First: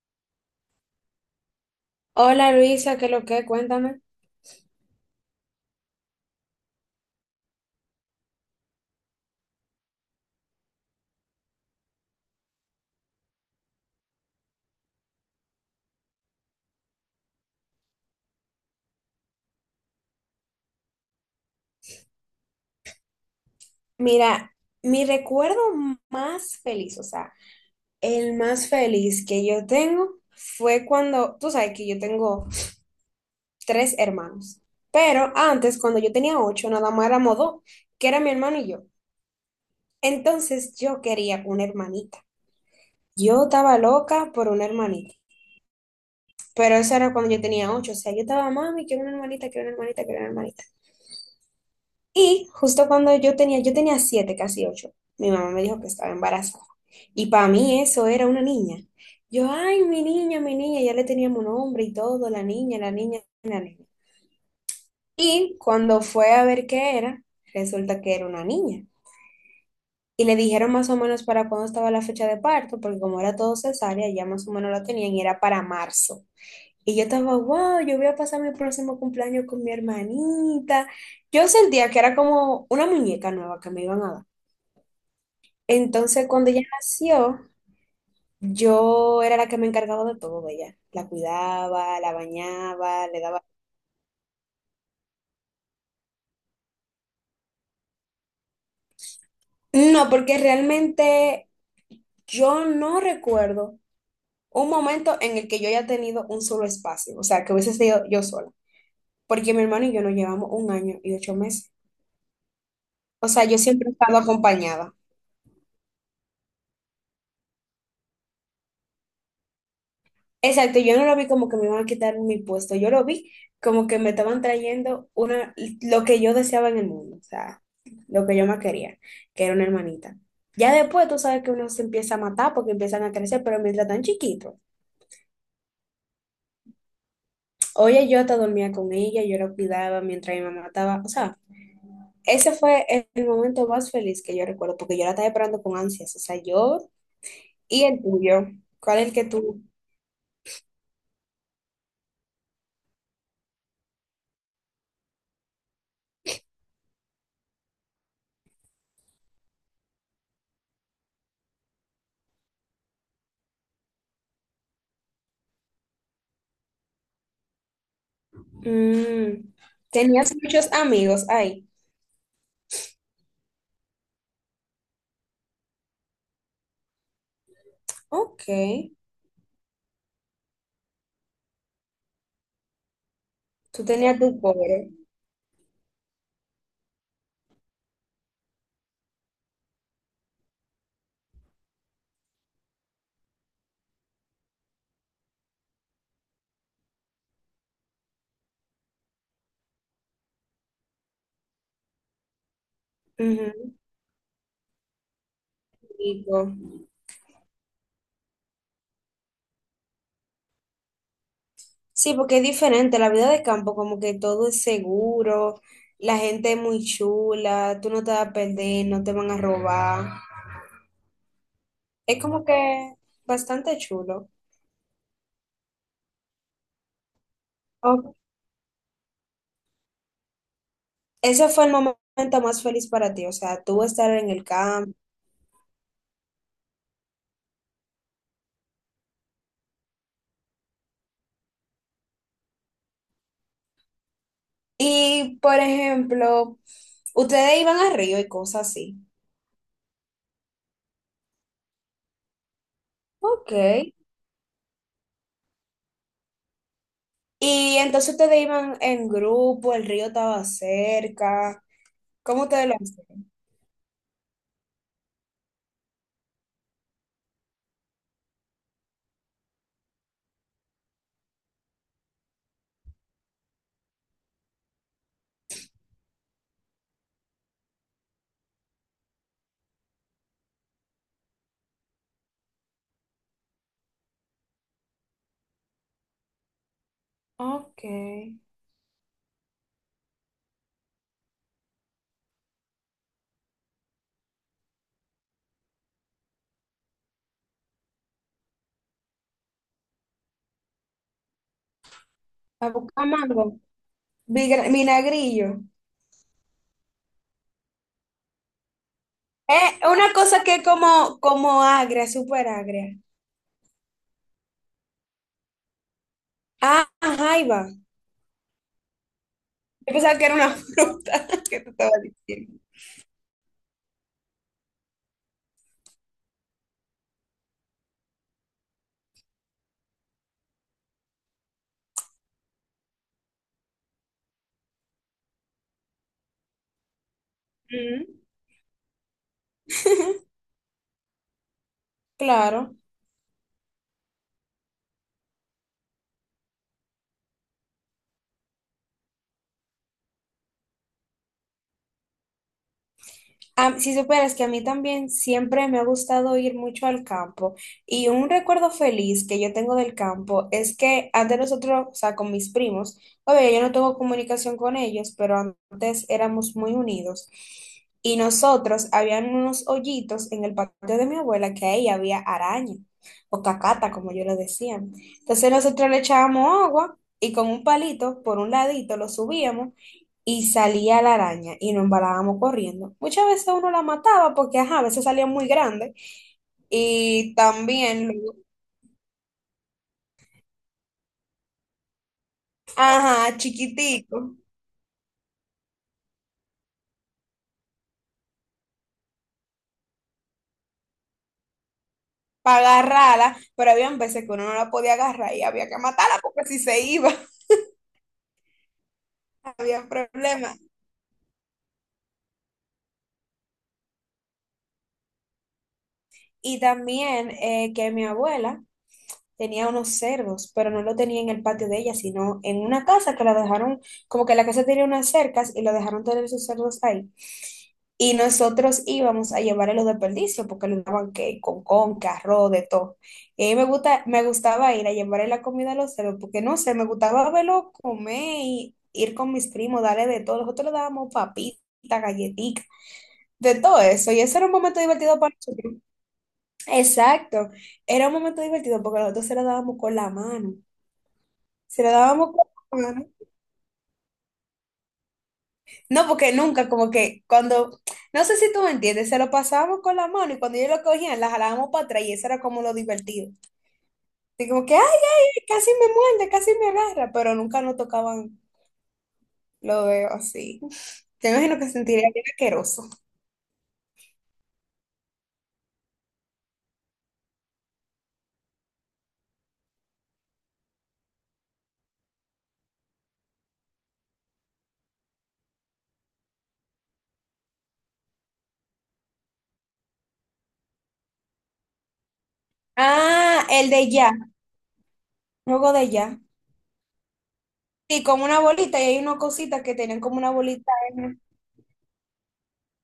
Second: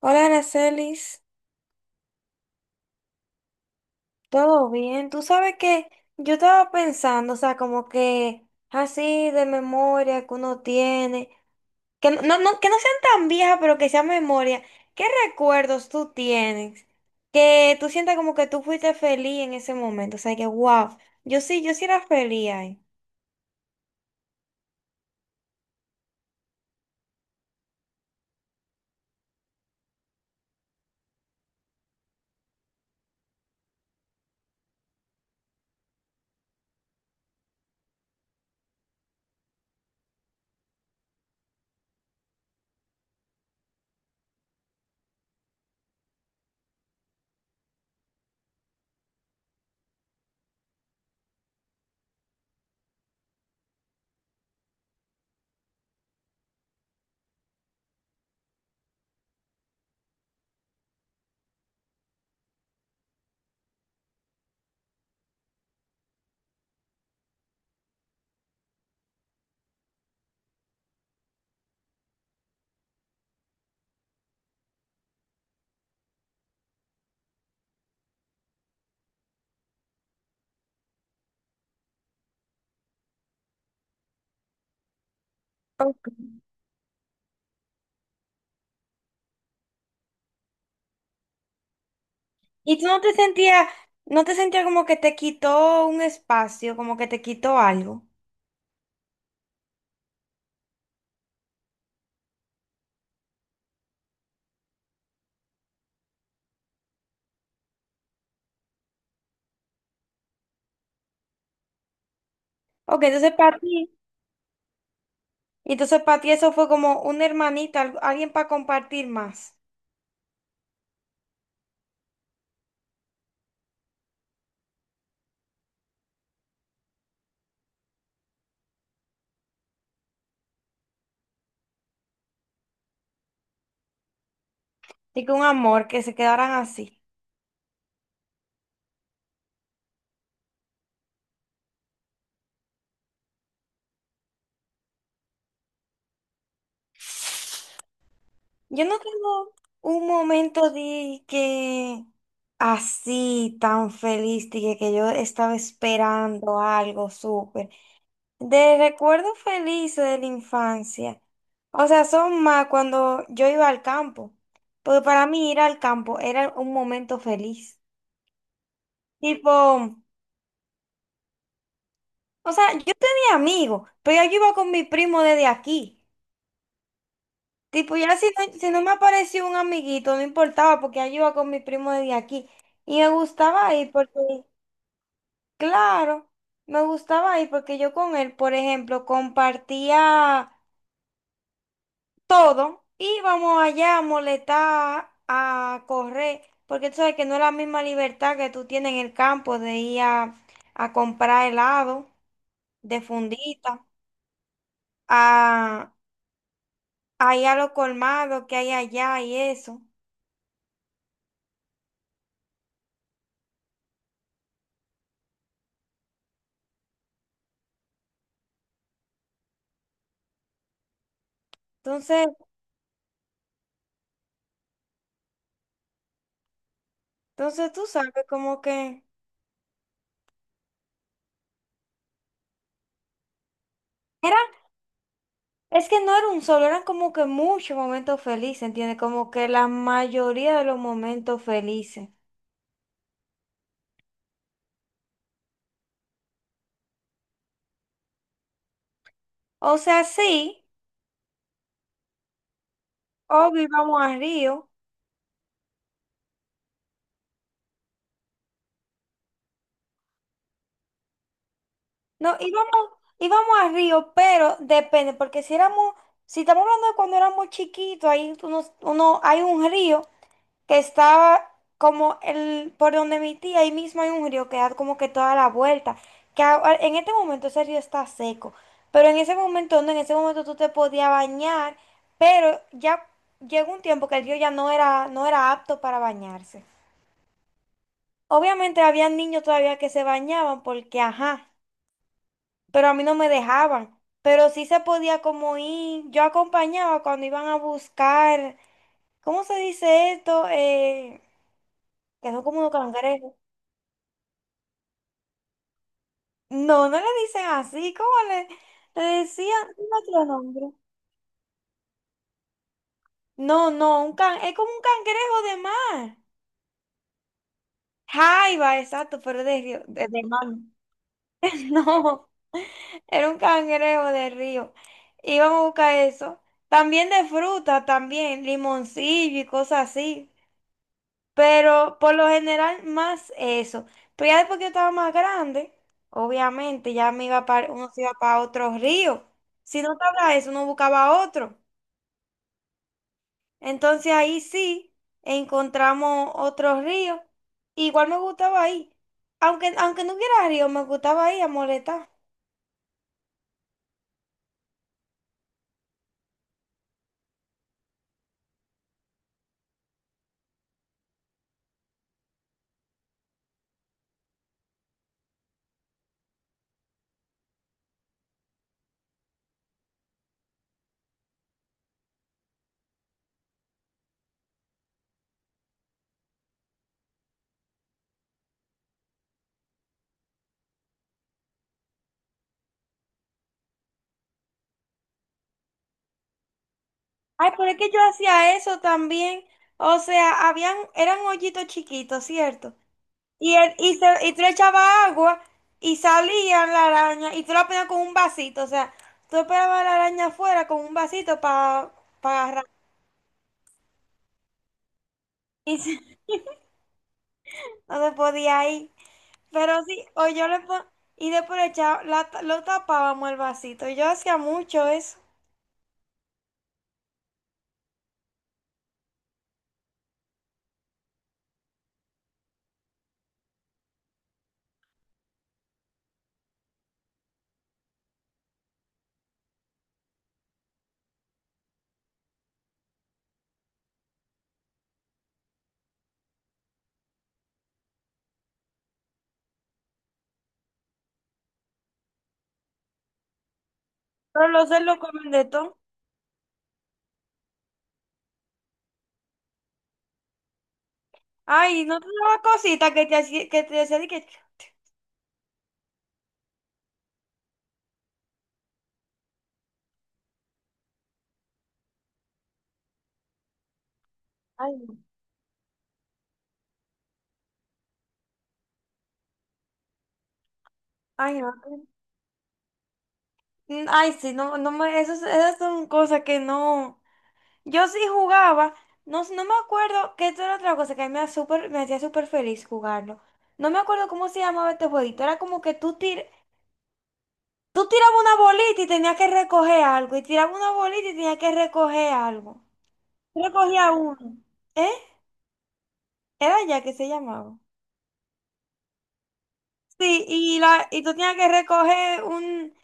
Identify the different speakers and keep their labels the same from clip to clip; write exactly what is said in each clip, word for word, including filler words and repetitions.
Speaker 1: Hola, Aracelis,
Speaker 2: Hola Luisa, ¿qué lo que? Cuéntame.
Speaker 1: ¿todo bien? Tú sabes que yo estaba pensando, o sea, como que así de memoria que uno tiene, que no, no, no- que no sean tan viejas, pero que sean memoria. ¿Qué recuerdos tú tienes? Que tú sientas como que tú fuiste feliz en ese momento, o sea, que wow, yo sí, yo sí era feliz ahí.
Speaker 2: Mira, mi recuerdo más feliz, o sea, el más feliz que yo tengo fue cuando, tú sabes que yo tengo tres hermanos, pero antes, cuando yo tenía ocho, nada más éramos dos, que era mi hermano y yo. Entonces yo quería una hermanita. Yo estaba loca por una hermanita, pero eso era cuando yo tenía ocho, o sea, yo estaba, mami, quiero una hermanita, quiero una hermanita, quiero una hermanita. Y justo cuando yo tenía, yo tenía siete, casi ocho, mi mamá me dijo que estaba embarazada. Y para mí eso era una niña. Yo, ay, mi niña, mi niña, ya le teníamos nombre y todo, la niña, la niña, la niña. Y cuando fue a ver qué era, resulta que era una niña. Y le dijeron más o menos para cuándo estaba la fecha de parto, porque como era todo cesárea, ya más o menos la tenían y era para marzo. Y yo estaba, wow, yo voy a pasar mi próximo cumpleaños con mi hermanita. Yo sentía que era como una muñeca nueva que me iban a dar. Entonces,
Speaker 1: Ok.
Speaker 2: cuando ella nació, yo era la que me encargaba de todo de ella. La cuidaba, la
Speaker 1: Y tú no
Speaker 2: bañaba,
Speaker 1: te
Speaker 2: le daba...
Speaker 1: sentías, no te sentías como que te quitó un espacio, como que te quitó algo.
Speaker 2: No, porque realmente yo no recuerdo un momento en el que yo haya tenido un solo espacio, o sea, que hubiese sido yo sola, porque mi hermano y yo nos llevamos un año y ocho meses.
Speaker 1: Ok,
Speaker 2: O
Speaker 1: entonces
Speaker 2: sea,
Speaker 1: para
Speaker 2: yo siempre
Speaker 1: ti.
Speaker 2: he estado acompañada.
Speaker 1: Y entonces para ti eso fue como una hermanita, al- alguien para compartir más.
Speaker 2: Exacto, yo no lo vi como que me iban a quitar mi puesto, yo lo vi como que me estaban trayendo una, lo que yo deseaba en el mundo, o sea, lo que yo más quería, que era una hermanita. Ya después tú sabes que uno se empieza a matar porque empiezan a crecer, pero mientras tan chiquito,
Speaker 1: Y que un amor, que se quedaran así.
Speaker 2: oye, yo hasta dormía con ella, yo la cuidaba mientras mi mamá estaba, o sea, ese fue el el momento más feliz que yo recuerdo, porque yo la estaba esperando con ansias, o sea, yo y el tuyo,
Speaker 1: Yo no
Speaker 2: ¿cuál es el que
Speaker 1: tengo
Speaker 2: tú?
Speaker 1: un momento de que así tan feliz, de que, que yo estaba esperando algo súper. De recuerdos felices de la infancia. O sea, son más cuando yo iba al campo. Porque para mí ir al campo era un momento feliz. Tipo,
Speaker 2: Mm,
Speaker 1: o
Speaker 2: tenías muchos amigos ahí,
Speaker 1: sea, yo tenía amigos, pero yo iba con mi primo desde aquí. Tipo, ya si
Speaker 2: ok.
Speaker 1: no, si no me apareció un amiguito, no importaba porque yo iba con mi primo de aquí. Y me gustaba
Speaker 2: Tú
Speaker 1: ir porque,
Speaker 2: tenías tu pobre.
Speaker 1: claro, me gustaba ir porque yo con él, por ejemplo, compartía todo. Íbamos allá a molestar, a correr, porque tú sabes que no es la misma libertad que tú tienes en el campo de ir a, a comprar helado de
Speaker 2: Ujú.
Speaker 1: fundita, a,
Speaker 2: Rico.
Speaker 1: a ir a los colmados que hay allá y eso.
Speaker 2: Sí, porque es diferente, la vida de campo, como que todo es seguro, la gente es muy chula, tú no te vas a perder, no te van a robar. Es
Speaker 1: Entonces...
Speaker 2: como que bastante chulo.
Speaker 1: Entonces tú sabes
Speaker 2: Ok.
Speaker 1: como que
Speaker 2: Ese fue el momento más feliz para ti, o sea, tú estar en
Speaker 1: era,
Speaker 2: el campo.
Speaker 1: es que no era un solo, eran como que muchos momentos felices, ¿entiendes? Como que la mayoría de los momentos felices.
Speaker 2: Y, por ejemplo, ustedes iban al río y cosas así.
Speaker 1: O sea, sí,
Speaker 2: Ok.
Speaker 1: obvio íbamos a Río.
Speaker 2: Y entonces ustedes iban en grupo, el río estaba cerca.
Speaker 1: No,
Speaker 2: ¿Cómo ustedes
Speaker 1: íbamos,
Speaker 2: lo hacían?
Speaker 1: íbamos a Río, pero depende, porque si éramos, si estamos hablando de cuando éramos chiquitos, ahí uno, uno, hay un río que estaba como el, por donde mi tía, ahí mismo hay un río que da como que toda la vuelta, que a- a- en este momento ese río está seco, pero en ese momento no, en ese momento tú te podías bañar, pero ya llegó un tiempo que el río ya no era, no era apto para bañarse.
Speaker 2: Ok.
Speaker 1: Obviamente había niños todavía que se bañaban porque, ajá, pero a mí no me dejaban. Pero sí se podía como ir, yo acompañaba cuando iban a buscar, ¿cómo se dice esto? Eh, que son como
Speaker 2: A
Speaker 1: unos
Speaker 2: buscar
Speaker 1: cangrejos.
Speaker 2: mango, vigra- vinagrillo.
Speaker 1: No, no le dicen así, ¿cómo le, le
Speaker 2: Es
Speaker 1: decían? ¿Tiene
Speaker 2: una
Speaker 1: otro
Speaker 2: cosa que es
Speaker 1: nombre?
Speaker 2: como, como agria, súper agria.
Speaker 1: No, no, un can, es como un cangrejo de mar.
Speaker 2: Ah, jaiba.
Speaker 1: Jaiba, exacto, pero de río,
Speaker 2: Yo
Speaker 1: de,
Speaker 2: pensaba
Speaker 1: de
Speaker 2: que era
Speaker 1: mar.
Speaker 2: una fruta que te estaba
Speaker 1: No,
Speaker 2: diciendo.
Speaker 1: era un cangrejo de río. Íbamos a buscar eso. También de fruta, también, limoncillo y cosas así. Pero por lo general más eso. Pero ya después que yo estaba más grande, obviamente ya me iba para, uno se
Speaker 2: Mm.
Speaker 1: iba para otro río. Si no estaba eso, uno buscaba otro.
Speaker 2: Claro.
Speaker 1: Entonces ahí sí encontramos otros ríos. Igual me gustaba ahí. Aunque, aunque no hubiera río, me gustaba ahí a molestar.
Speaker 2: A- si supieras que a mí también siempre me ha gustado ir mucho al campo y un recuerdo feliz que yo tengo del campo es que antes nosotros, o sea, con mis primos, obvio, yo no tengo comunicación con ellos, pero antes éramos muy unidos y nosotros habían unos hoyitos en el patio de mi abuela que ahí había araña o cacata, como yo lo decía. Entonces nosotros le echábamos agua y con un palito por un ladito lo subíamos y salía la araña y nos embalábamos corriendo. Muchas veces uno la mataba porque, ajá, a veces salía muy grande y
Speaker 1: Ay, pero es que yo
Speaker 2: también, luego,
Speaker 1: hacía eso también. O sea, habían, eran hoyitos chiquitos, ¿cierto?
Speaker 2: ajá,
Speaker 1: Y, el, y, se- y
Speaker 2: chiquitico,
Speaker 1: tú le echabas agua y salían la araña y tú la ponías con un vasito. O sea, tú esperabas a la araña afuera con un vasito para agarrar.
Speaker 2: para agarrarla, pero había veces que uno no la podía agarrar y había
Speaker 1: Y
Speaker 2: que
Speaker 1: se-
Speaker 2: matarla porque si se iba
Speaker 1: no se podía ir.
Speaker 2: había
Speaker 1: Pero sí, o yo
Speaker 2: problemas.
Speaker 1: le pon- y después le echaba- la ta- lo tapábamos el vasito. Yo hacía mucho eso.
Speaker 2: Y también eh, que mi abuela tenía unos cerdos, pero no lo tenía en el patio de ella, sino en una casa que la dejaron, como que la casa tenía unas cercas y la dejaron tener sus cerdos ahí. Y nosotros íbamos a llevarle los desperdicios porque le daban que con arroz, de todo. Y a mí me gusta, me gustaba ir a llevarle la comida a los cerdos porque no sé, me gustaba verlo comer y ir con mis primos, darle de todo. Nosotros le dábamos papitas, galletitas, de todo eso. Y ese
Speaker 1: Pero
Speaker 2: era un
Speaker 1: los
Speaker 2: momento
Speaker 1: cerdos
Speaker 2: divertido
Speaker 1: comen
Speaker 2: para
Speaker 1: de
Speaker 2: nosotros.
Speaker 1: todo.
Speaker 2: Exacto. Era un momento divertido porque nosotros se lo dábamos con la mano. Se
Speaker 1: Ay,
Speaker 2: lo
Speaker 1: ¿no te
Speaker 2: dábamos
Speaker 1: daba
Speaker 2: con la
Speaker 1: cosita que
Speaker 2: mano.
Speaker 1: te hacía, que te hacía de que,
Speaker 2: No, porque nunca, como que cuando, no sé si tú me entiendes, se lo pasábamos con la mano y cuando ellos lo cogían, la jalábamos para atrás y eso era como lo divertido. Y como
Speaker 1: ay,
Speaker 2: que, ay,
Speaker 1: no,
Speaker 2: ay, casi me muerde, casi me agarra, pero nunca nos tocaban lo veo así. Te
Speaker 1: ay, no,
Speaker 2: imagino que sentiría bien asqueroso.
Speaker 1: que- ay, sí, no, no me, esas, esas son cosas que no. Yo sí jugaba, no, no me acuerdo, que esto era otra cosa que a mí me, hacía súper- me hacía súper feliz jugarlo. No me acuerdo cómo se llamaba este jueguito. Era como que tú tir, tú tirabas una bolita y tenías que recoger algo, y tirabas una bolita y tenías que recoger algo.
Speaker 2: Ah, el
Speaker 1: Recogía
Speaker 2: de ya,
Speaker 1: uno. ¿Eh?
Speaker 2: juego de ya.
Speaker 1: Era ya que se llamaba.
Speaker 2: Sí, como una bolita y hay una cosita que tenían como
Speaker 1: Sí,
Speaker 2: una
Speaker 1: y,
Speaker 2: bolita.
Speaker 1: la, y tú tenías que recoger un...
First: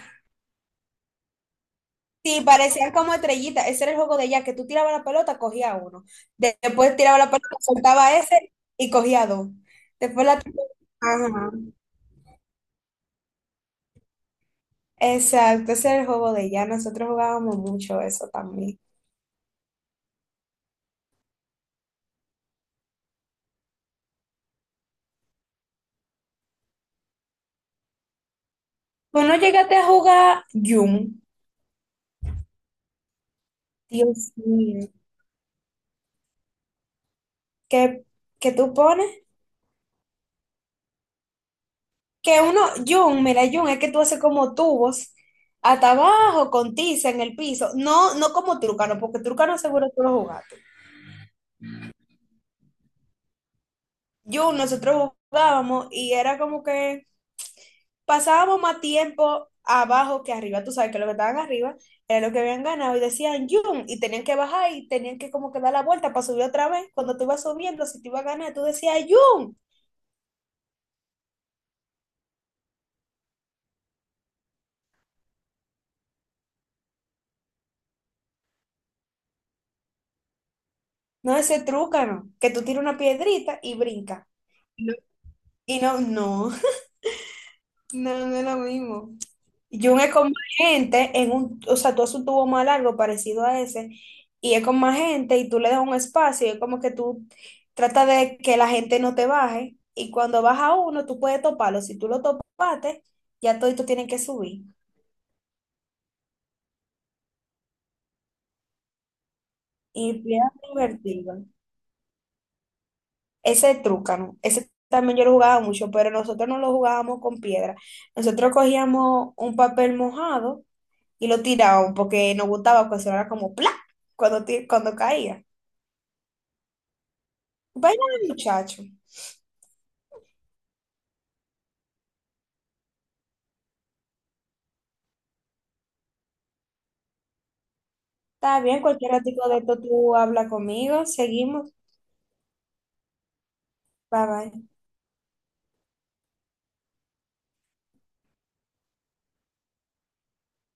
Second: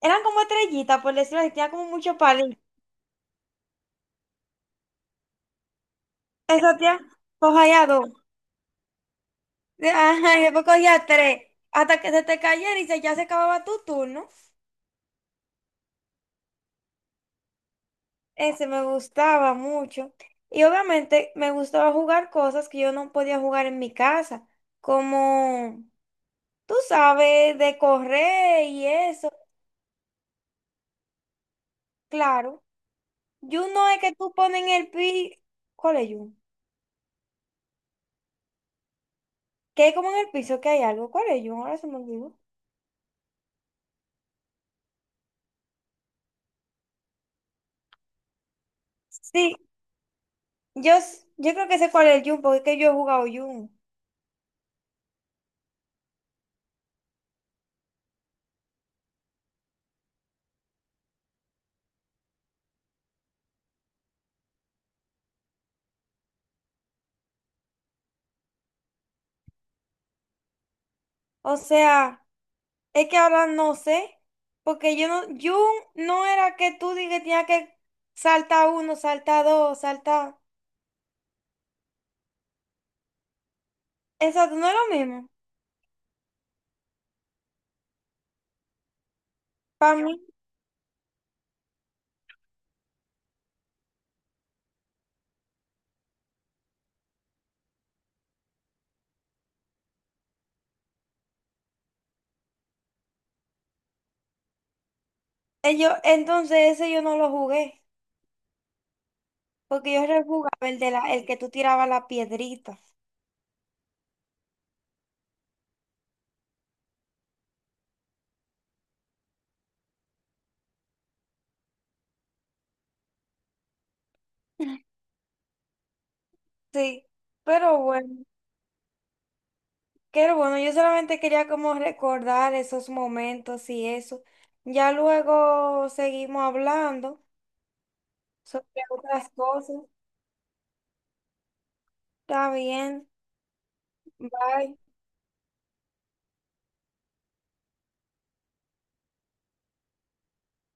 Speaker 1: Eran como estrellitas, por decirlo así, tenía como muchos
Speaker 2: Sí,
Speaker 1: palitos.
Speaker 2: parecían como estrellitas. Ese era el juego de ella, que tú tirabas la pelota, cogía uno. De-
Speaker 1: Eso
Speaker 2: Después
Speaker 1: tía,
Speaker 2: tiraba la pelota,
Speaker 1: cogía dos.
Speaker 2: soltaba ese y cogía dos. Después
Speaker 1: Ajá,
Speaker 2: la...
Speaker 1: y después cogía tres.
Speaker 2: Ajá.
Speaker 1: Hasta que se te cayera y se, ya se acababa tu turno.
Speaker 2: Exacto, ese era el juego de ella. Nosotros jugábamos mucho eso
Speaker 1: Ese
Speaker 2: también.
Speaker 1: me gustaba mucho. Y obviamente me gustaba jugar cosas que yo no podía jugar en mi casa. Como, tú sabes, de correr y
Speaker 2: Pues
Speaker 1: eso.
Speaker 2: no llegaste a jugar Yum.
Speaker 1: Claro. Yun no es que tú
Speaker 2: Dios
Speaker 1: pones en
Speaker 2: mío.
Speaker 1: el piso. ¿Cuál es Yun?
Speaker 2: ¿Qué, qué tú pones?
Speaker 1: Que hay como en el piso que hay algo. ¿Cuál es Yun? Ahora se me olvidó.
Speaker 2: Que uno, Yum, mira, Yum, es que tú haces como tubos hasta abajo con tiza en el piso. No, no como trucano, porque
Speaker 1: Sí,
Speaker 2: trucano seguro tú lo jugaste.
Speaker 1: yo, s- yo creo que sé cuál es el Yun porque es que yo he jugado Yun.
Speaker 2: Jun, nosotros jugábamos y era como que pasábamos más tiempo abajo que arriba. Tú sabes que los que estaban arriba era lo que habían ganado y decían Jun y tenían que bajar y tenían que como que dar la vuelta para subir otra vez. Cuando tú ibas subiendo, si te ibas a ganar, tú decías Jun.
Speaker 1: O sea, es que ahora no sé. Porque yo no. Yun no era que tú digas que tenías que saltar uno, saltar dos, saltar.
Speaker 2: No ese no que tú tiras una piedrita y brinca.
Speaker 1: Exacto, no es
Speaker 2: No,
Speaker 1: lo mismo.
Speaker 2: y no, no, no, no es lo mismo. Y un
Speaker 1: Para
Speaker 2: es
Speaker 1: mí,
Speaker 2: con más gente, en un, o sea, tú haces un tubo más largo parecido a ese, y es con más gente, y tú le das un espacio, y es como que tú tratas de que la gente no te baje, y cuando baja uno, tú puedes toparlo. Si tú lo topaste, ya todos tienen que subir.
Speaker 1: eh, yo, entonces ese yo no lo jugué. Porque yo
Speaker 2: Y bien
Speaker 1: rejugaba el de la, el que
Speaker 2: divertido.
Speaker 1: tú tirabas la piedrita.
Speaker 2: Ese trucano, ese también yo lo jugaba mucho, pero nosotros no lo jugábamos con piedra. Nosotros cogíamos un papel mojado y lo tirábamos porque nos gustaba que sonara como ¡plá! Cuando, ti- cuando caía.
Speaker 1: Sí, pero
Speaker 2: Vaya
Speaker 1: bueno.
Speaker 2: muchacho.
Speaker 1: Qué bueno, yo solamente quería como recordar esos momentos y eso. Ya luego seguimos hablando
Speaker 2: Está
Speaker 1: sobre
Speaker 2: bien, cualquier
Speaker 1: otras
Speaker 2: ratico de esto
Speaker 1: cosas.
Speaker 2: tú habla conmigo. Seguimos.
Speaker 1: Está bien,
Speaker 2: Bye bye.
Speaker 1: bye.